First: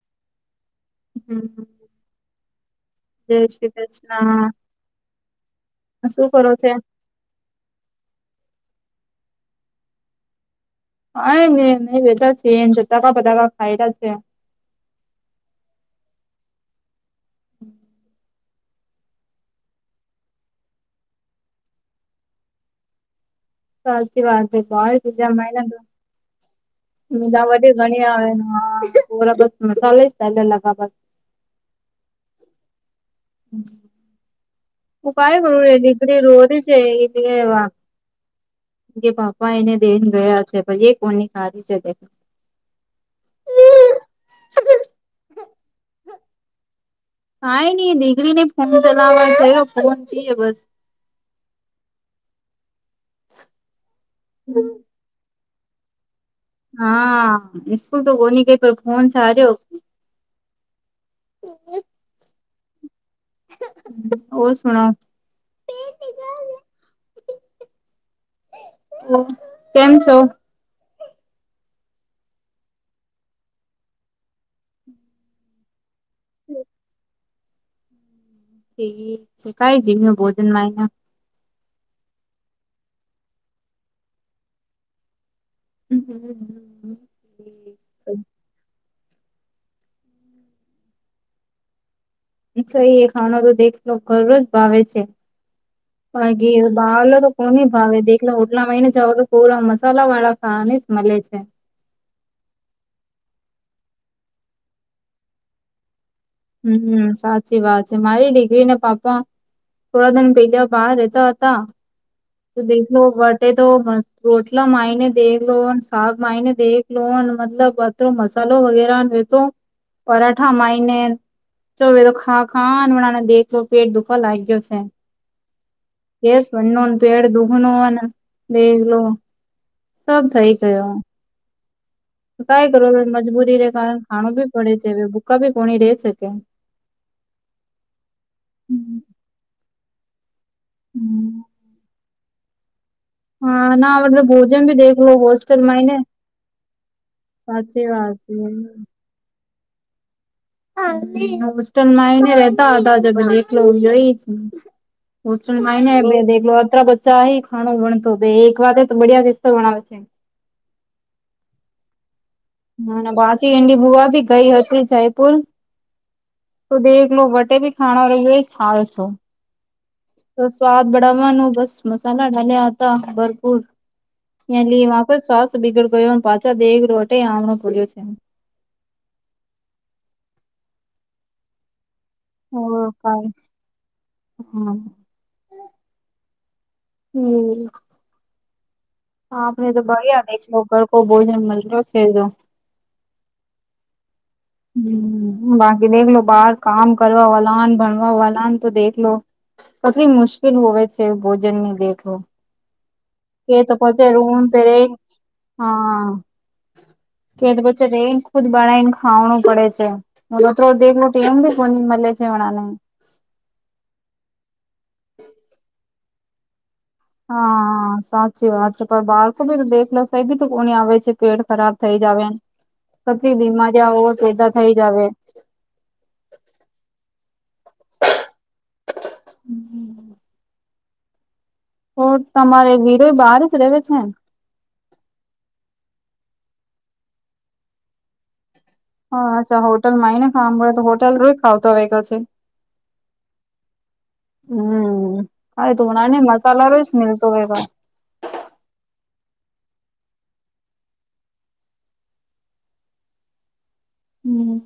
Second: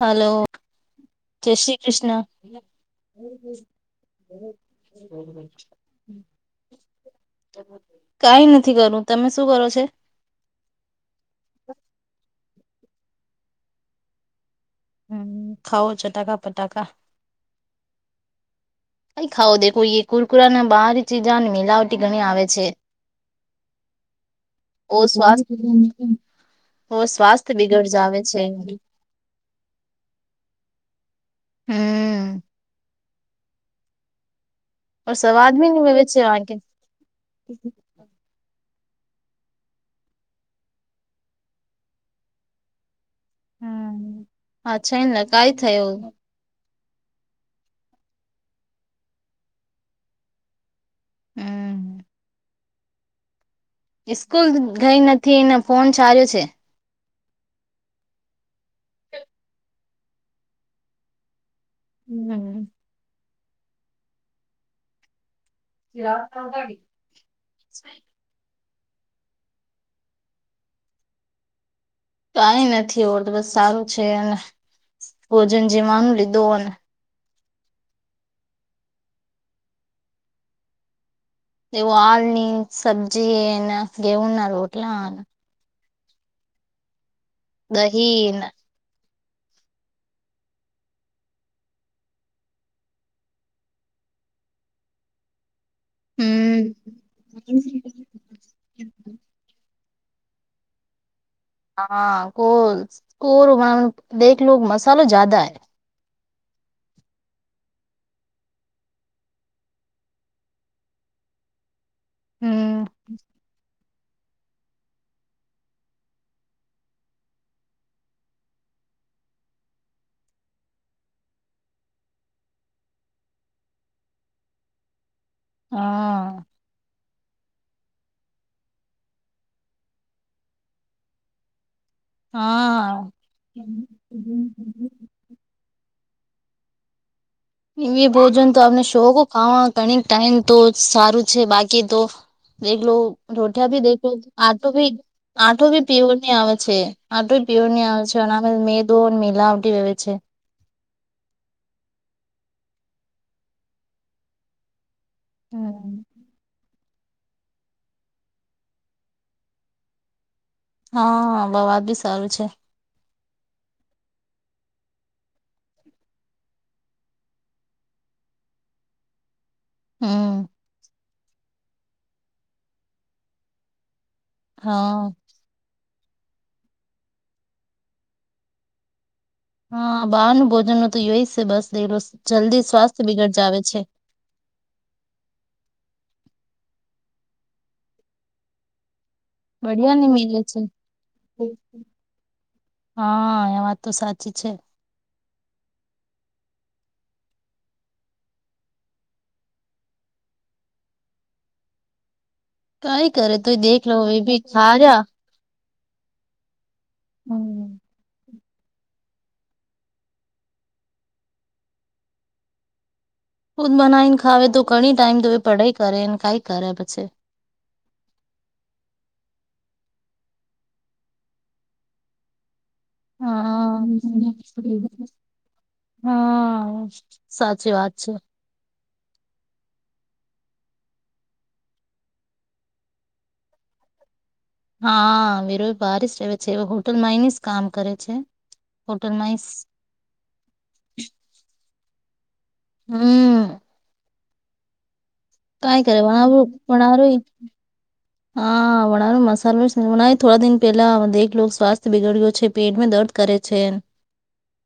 હાલો, હમ જય શ્રી કૃષ્ણ. જય શ્રી કૃષ્ણ શું કરો છે [inaudible] કઈ નથી કરવું, તમે શું કરો છો? હા એન વતા છે એ જતાકા બતાકા ખાયલા છે. હમ્મ, ખાઓ ચટાકા ફટાકા. હમ્મ. ક ખાવો દેખો કુરકુરા ના બહાર ચજની મિલાવટી ઘણી આવે છે. સાચી વાત છે, ઓ સ્વાસ્થ [unintelligible] ઓ સ્વાસ્થ્ય બિગડ જાવે છે [unintelligible] હમ્મ. હમ્મ. હું ઓર કઈ સ્વાદ કરું ભી રે ની હોવે છે દીકરી વહા કે રોરી છે એ [unintelligible] કે પાપા એને દેહને ગયા છે પછી એ કોની ખારી છે. હમ્મ, અછા એન લગાઈ થયો. હા એની દીકરીને ફોન ચલાવવા છે [unintelligible] હમ્મ. ઈ સ્કૂલ ગઈ નથી એને ફોન ચાલ્યો છે. હા નિસ્કૂલ તો બોની ગઈ પણ ફોન સાર્યો. એ. હમ. ઓ સુણ. રાગ. કેમ છો? કઈ નથી, હો તો બસ સારું છે, ભોજન જે માનું લીધો. છે, કઈ જીવને ભોજન માં એના એ વાળની સબ્જી, એના ગવના, હોટલા. હમ, હમ, હ. દહીં ને. સહી એ ખાના તો દેખલો ઘર જ ભાવે છે. હે હમ બાલર [unintelligible] કોને ભાવ એ દ [inaudible] એટલે ઓટલા મહિને જઓ, તો પૂરા મસાલા વાળા ખાવા જ મળે છે. હા, કો કો દેખલો લો, મસાલો જદા હ [unintelligible] હમ, સાચી વાત છે. મારી ડિગ્રી [unintelligible] ને પાપા થોડા દાણા પેલા બહાર રહેતા હતા, તો હમ દેખલો વટે તો. રોટલા માઇને દેખ લો સાગ માને દેખ લો મતલબ અત્ર મસાલો વગેરા [unintelligible] તો પરાઠા માય ને. ચાલ, તો ખા ખા બને દેખ લો, પેટ દુખવા લાગ્યો છે. હા કેસ મ પડ દુખ ન દેખલો [inaudible] [unintelligible] સબ થઇ ગયા. કઈ કરો, હા મજબૂરીને કારણે ખાણું બી પડે છે, વે ભૂકા ભી કોણી રે છે કેમ. એવી ભોજન તો આપને શોખ ખાવામાં ઘણી ટાઈમ તો સારું છે, બાકી તો. દેખલો લો, રોટિયા હા ભી ના દેખલો લો, મતલબ ભોજન આટો ભી. દેખલો હોસ્ટેલ આંઠો બી માંને પિયોરની આવે છે, આંઠું સાચી પિયોરની આવે વાત છે, અને મેદો મિલાવટી હોય છે. [unintelligible] [inaudible] હોસ્ટલમાં આવીને રેતા હતા, એકલો રહી છે. હમ હોસ્ટેલમાંય ને અત્ર બચ્ચા હ ખાો ભણતો એક વાતે તો બડિયા દસ્તો ભણવે છે [unintelligible] હા, બવાજ બી સારું છે. હ પાંચી ં [unintelligible] ડી ભુવા ભી ગઈ હતી જયપુર તો દેખ લો, વટે ભી ખાનારો રહીશ આવે છે. તો હમ સ્વાદ બડાવવાનું બસ, મસાલા ડાલ્યા હતા, ભરપૂર. ત્યાં લ હા વાખ શ્વાસ બીગડ ગયો પાછા દેહ રોટે આમણો પડ્યો [unintelligible] છે [inaudible] હા, બહાર નું ભોજન તો ખાય છે, બસ એ જલ્દી સ્વાસ્થ્ય બિગડ જાવે છે. હમ. હમ. હા, આપને તો બડિયા ને ભાઈ આવે મિલે છે, ઘર કો બોલકોને મહિનો થઈ ગયો તો. [unintelligible] હા, એ વાત તો સાચી છે. હમ, બાકી દેખલો, બહાર કામ કરવા વાળા ને, ભણવાવાળા તો દેખલો. પટલી મુશ્કેલ હોય છે, ભોજન ની દેખું. કઈ કરે એ તો દેખ લો પછી એ બી રુંમ પરે. [unintelligible] ખાર્યા હા કે હમ પછ ર એન ખુદ બળ એનઞમ [unintelligible] [inaudible] ખાવણું પડે છે, બત દેખવું એમ બી ફોની મળે છે, હમણાંને. [unintelligible] ખુદ બનાવી ને, ખાવે તો ઘણી ટાઈમ તો, પઢાઈ કરે ને, ખાઈ કયારે પછી હા. હા, સાચી વાત છે. પણ બાળકો ભી તો દેખ લે છે, બી તો કોની આવે છે, પેટ ખરાબ થઈ જ આવે ને. પટલી હા બીમારી હો સેધા થઈ જ આવે [unintelligible] [inaudible] હમ, સાચી વાત છે. તો તમારે વિરો બહાર જ રેવે છે ને. હા, વિરો બાર રહે છે, હોટલમાં જ કામ કરે છે. હા, હોટલમાં અચ્છા હોટલમાંય ને, ખાવા મળે, તો હોટેલ રોય ખાવતો હો ક છે. [unintelligible] હમ હમ હવે કાંઈ કરે ધૂનાને વણાવું મસાલા રસ વણારું મલતો રેગા. હા વડાનો મસાલો જ હમણાં થોડા દીન પેલા દેખલો સ્વાસ્થ્ય બિગડયો છે, પેટમે દર્દ કરે છે ન. હમ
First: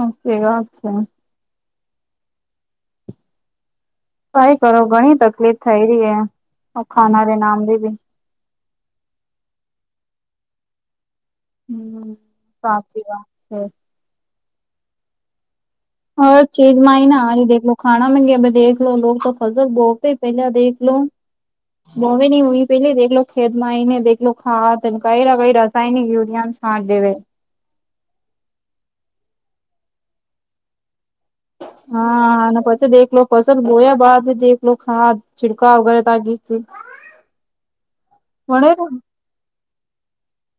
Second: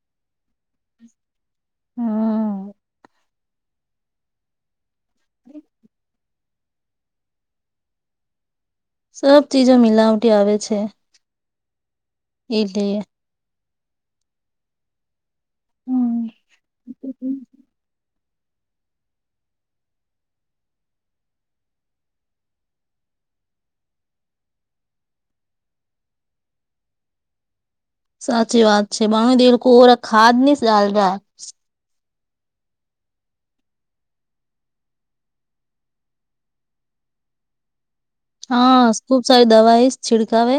સાચી વાત છે. હમ કાય કરો ઘણી તકલીફ થઈ રહી હે ખાનારી નામ બી બી. સબ ચીજો મિલાવટી આવે છે. હમ એટલે સાચી વાત છે. હરેક ચીજમાંય ના હિ દેખલો. ખાના મગે ભ દેખલો લો તો ફજલ બહતે પહેલા દેખ લો. ગોવે નહી હય પેલી દેખલો ખેતમાંઈ ને દેખલો ખાત કઈ કઈ રસાયનિક યુરિયા. નાખ દેવે. સાચી વાત છે બાણ દ લોકો ઓરા ખાદ ની ડાલરા. હા અને પછી દેખલો પસંદ ગોયા બાદ દેખલો ખાદ છિડકા વગેરે તાકી. હા ખુબ સારી દવાઈ સ છિડકાવે.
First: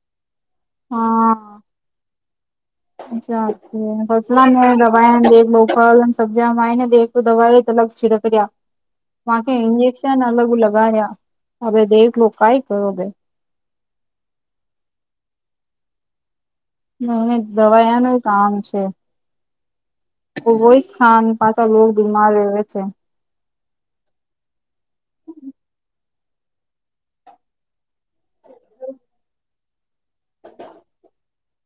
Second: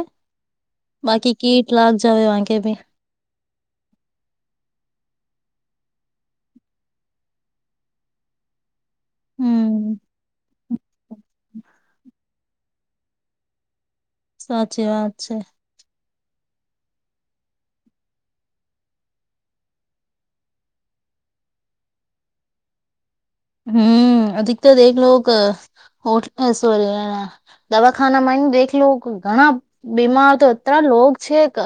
બાકી કીટ લાગ જાવે વાગે ભી. અચ્છા પછી વા રવાયાને દેખ બોપલ એન સબ્જીયા માય ને દેખ. તો દવાએ અલગ છીડક રયા. [inaudible] મા કે હમ ઇન્જેક્શન અલગ લગાડ્યા અરે દેખલો કાઈ કરો બે. સાચી વાત છે. મને દવાયાનું કામ છે. કોઈ સ્થાન પાછળ લોગ બીમાર રેવે છે. હમ અધિકતર દેખલો હો સોરી આ દવાખાના માં આઈ ન દેખ લો ઘણા બીમાર તો અતરા લોગ છે કે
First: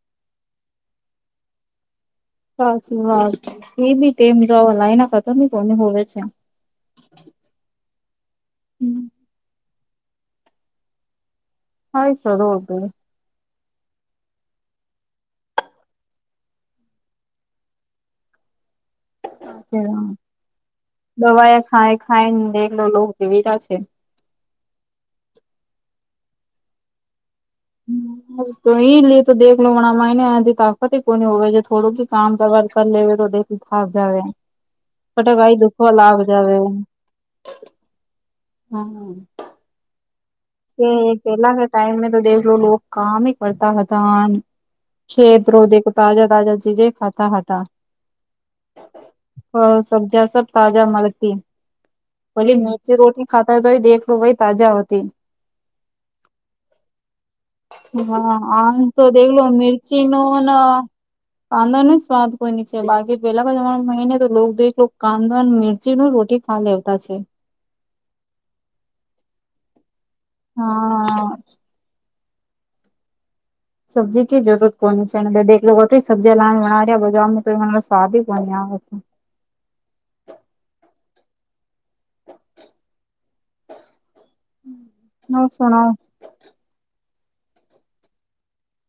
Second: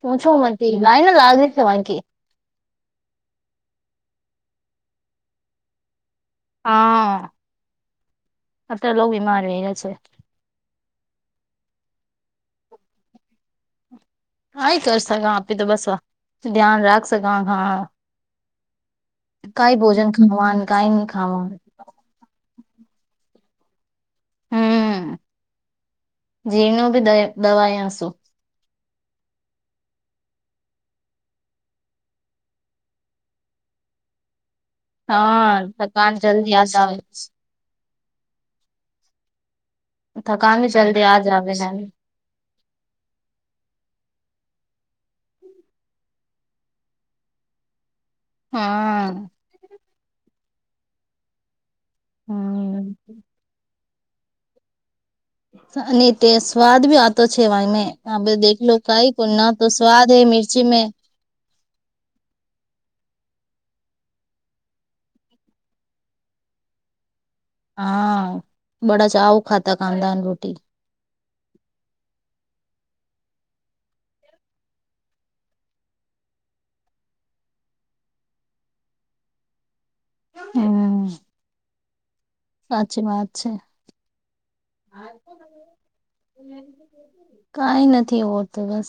પુંછો મ લાઈને લાગે ને વાઘરી છે વાકી. સાચી વાત છે એ બીતેમ તો લાઈના ખતમ ની કોની હોવે છે. હા અત લોકો બીમાર રેવે છે. [inaudible] કઈ કર સક આપે તો બસ ધ્યાન રાખશે કા હા. કઈ ભોજન ની ખાવાનું ને કઈ ની ખાવાનું. દવાએ ખાય ખાય ને દેખલો જીવી રા છે. હમ જી નું ભી દ દવાઈસું. તો એ લે તો દેખલો લો મણા માને થી તાકત કોની હોવે જે થોડું કે કામ દર કર લેવે તો. તો ફાગ જાવે. હા કટકાઈ ભગવાન જલ્દી યાદ આવે. હમ થકાન બી કે જલ્દી આ જ આવે હ પેલા ટાઈમ મેં તો દેખલો કામ હી કરતા હતા ન ખેતરો દે તાજા તાજા ચીજે ખાતા હતા. હા હહ સબ્જિયા સબ તાજા મળલતી ભલી હમ મેર્ચી રોટી ખાતા તોય દેખ ખુબય તાજા હોતી. અને તે સ્વાદ બી આવતો છે વાય અ હા દેખલો આમ તો કાઈ કો દેખલો ના તો મિર્ચી સ્વાદ નો હૈ ને મિર્ચી મેં. કાંદા ન સ્વાદ કોઈની છે બાકી પેલા જવા મહિને તો દ કાંદા મિરચી ન રોટી ખા લેવતા છે. હા બડા ચાઉ ખાતા કાંદા ને રોટી. હા સબ્જી ક જરૂરત કોની છે અને બધ એક લોકો સબ્જી લાવાવ્યા બ તો સ્વાદ કોની આવે છે. હમ્મ. સાચી વાત છે. ઓર સુણાઓ? કઈ નથી આવડ તો બસ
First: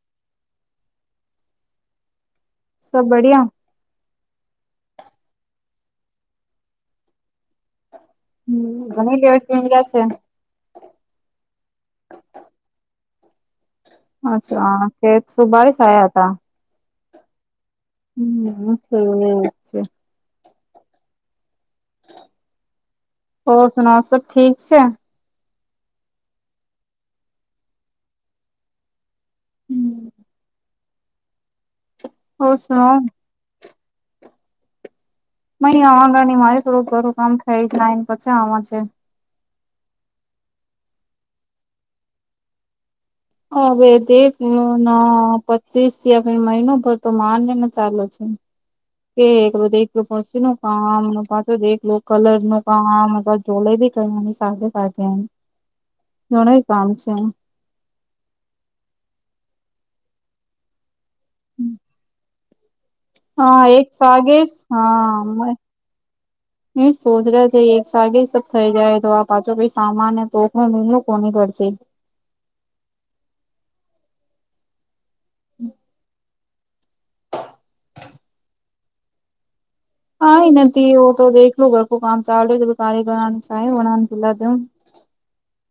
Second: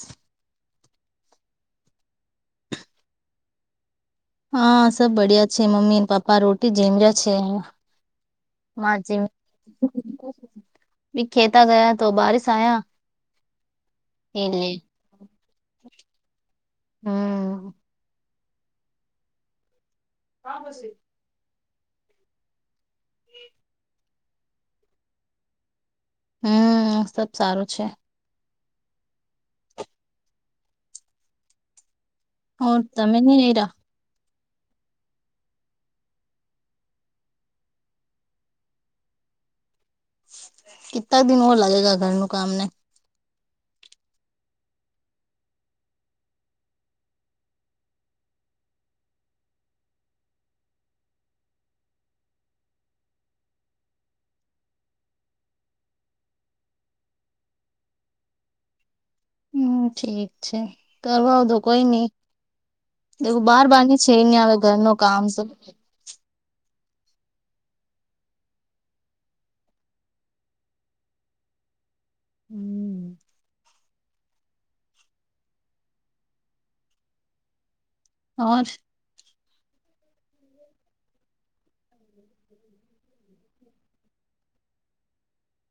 સબ બડીયા. હા સબ બડિયા છે મમ્મી પપ્પા રોટી જેમ જ છે. હમ્મ માર ઘણી લેવર જીમ ગયા છે. ભી ખેતા ગયા તો બારિશ આયા. એટલે અચ્છા કે સુ બારીસ આયા હતા. હમ [unintelligible] કા બસે. ઓર સુના સબ ઠીક છે. હમ સબ સારું છે. હમ્મ. ઓર હ સુનાઓ? તમે નઈરા. મ આગ ન મારે થોડુંક ઘર કામ થાય જ લાઈન પછી આવા છે. કેટલા દિન ઓર લાગેગા ઘરનું કામને. હવે દ ના પત્રીસ થી મહિનો ભર તો માન ને ચાલલે છે. કે પછી નું કામ પાછી દેખલો કલર નું કામ. ચોલે ભી ક અને સાઘે સા. ઘણું એ કામ છે. હમ ઠીક છે કરવા આવ તો કોઈ નઈ. એવું હા બાર બાર એક ની છે એ નિ સાગે આવે ઘરનું કામ હા છે. એ સોધરા છે એક સાથેે સ થઈ જાય તો આ પાછો કઈ સામાન તો મિ કોની પડશે. હમ્મ. [inaudible] હર. હા નથી તો દેખલો લો ઘર કો કામ ચાલ કારીગરનું ચાને બલા દ.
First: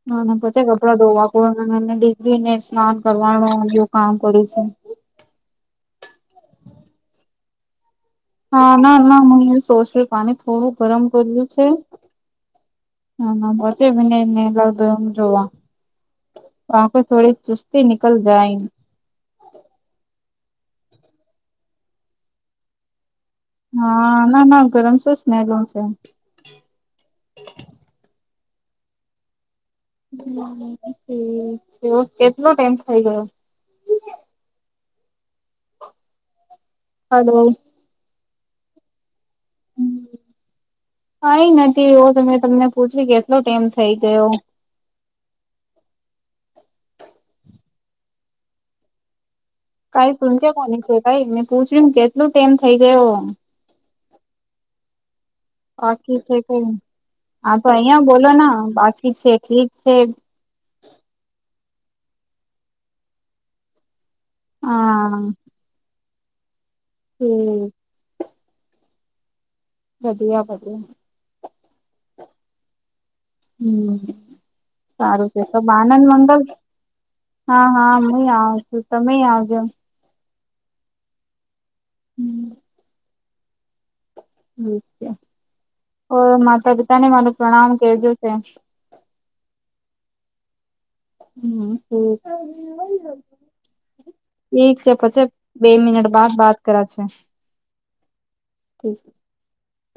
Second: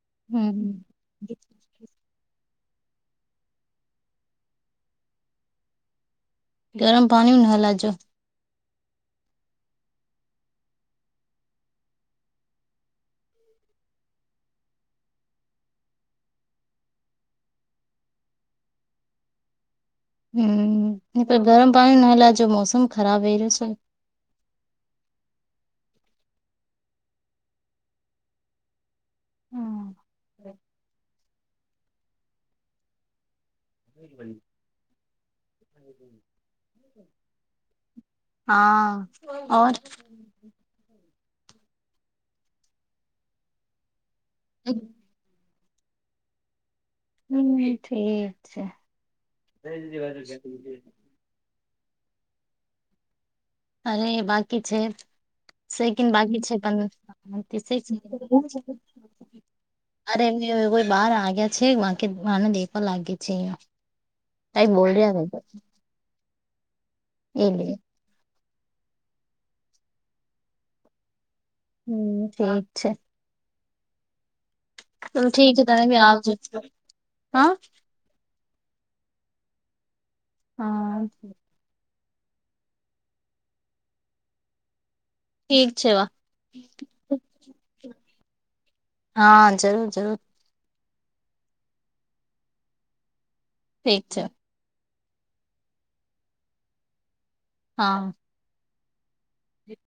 ના ના પછે કપડા ધોવા બોવા એને ડિગ્રી ને સ્નાન કરવાનું ને એવું કામ કર્યું છે ગરમ પાણી ન હલાજો. હા ના ના હું એ સોસું પાણી થોડું ગરમ કર્યું છે. હ ના બસ ભને એને લ જોવ. વાં પ થોડી ચુસ્તી નિકલ જાય. હમ હું તો ગરમ પાણી નાહલા જો મોસમ ખરાબ હે. હા ના ના ગરમ શું જનેલું છે. હમ્મ. ઠીક છે કેટલો ટાઈમ થઇ ગયો. હલો. હા અવાજ કઈ નથી એવો તો મેં તમને પૂછ્યું કેટલો ટાઈમ થઇ ગયો. એક હમ ઠીક છે. ભાઈ મેં પૂછ્યું કેટલો ટાઈમ થઇ ગયો અરે બાકી છે. બાકી છે કે હા તો ત્રીસેક અહિયાં બોલો ના બાકી છે ઠીક છે. અરે કોઈ બાર આગ્યા છે બાકી આને દેખવા લાગી છે. કઈ બોલ હા રહ્યા ન તો. હમ્મ વધિયા વધિયા. હમ્મ ઠીક છે. હમ્મ. ચલો સારું છે ઠીક તો તમે બી આનંદ આવજો મંગલ હા હા હ આવ છું તમે આવજો. હા હમ્મ. ઠીક છે વા અ માતા પિતા ને મારું પ્રણામ કેજો છે. હા જરૂર જરૂર. હમ હમ ઠીક છે. ઠીક છે પછી બે મિનિટ બાદ બાત કરા છે. હા. [unintelligible] હમ્મ.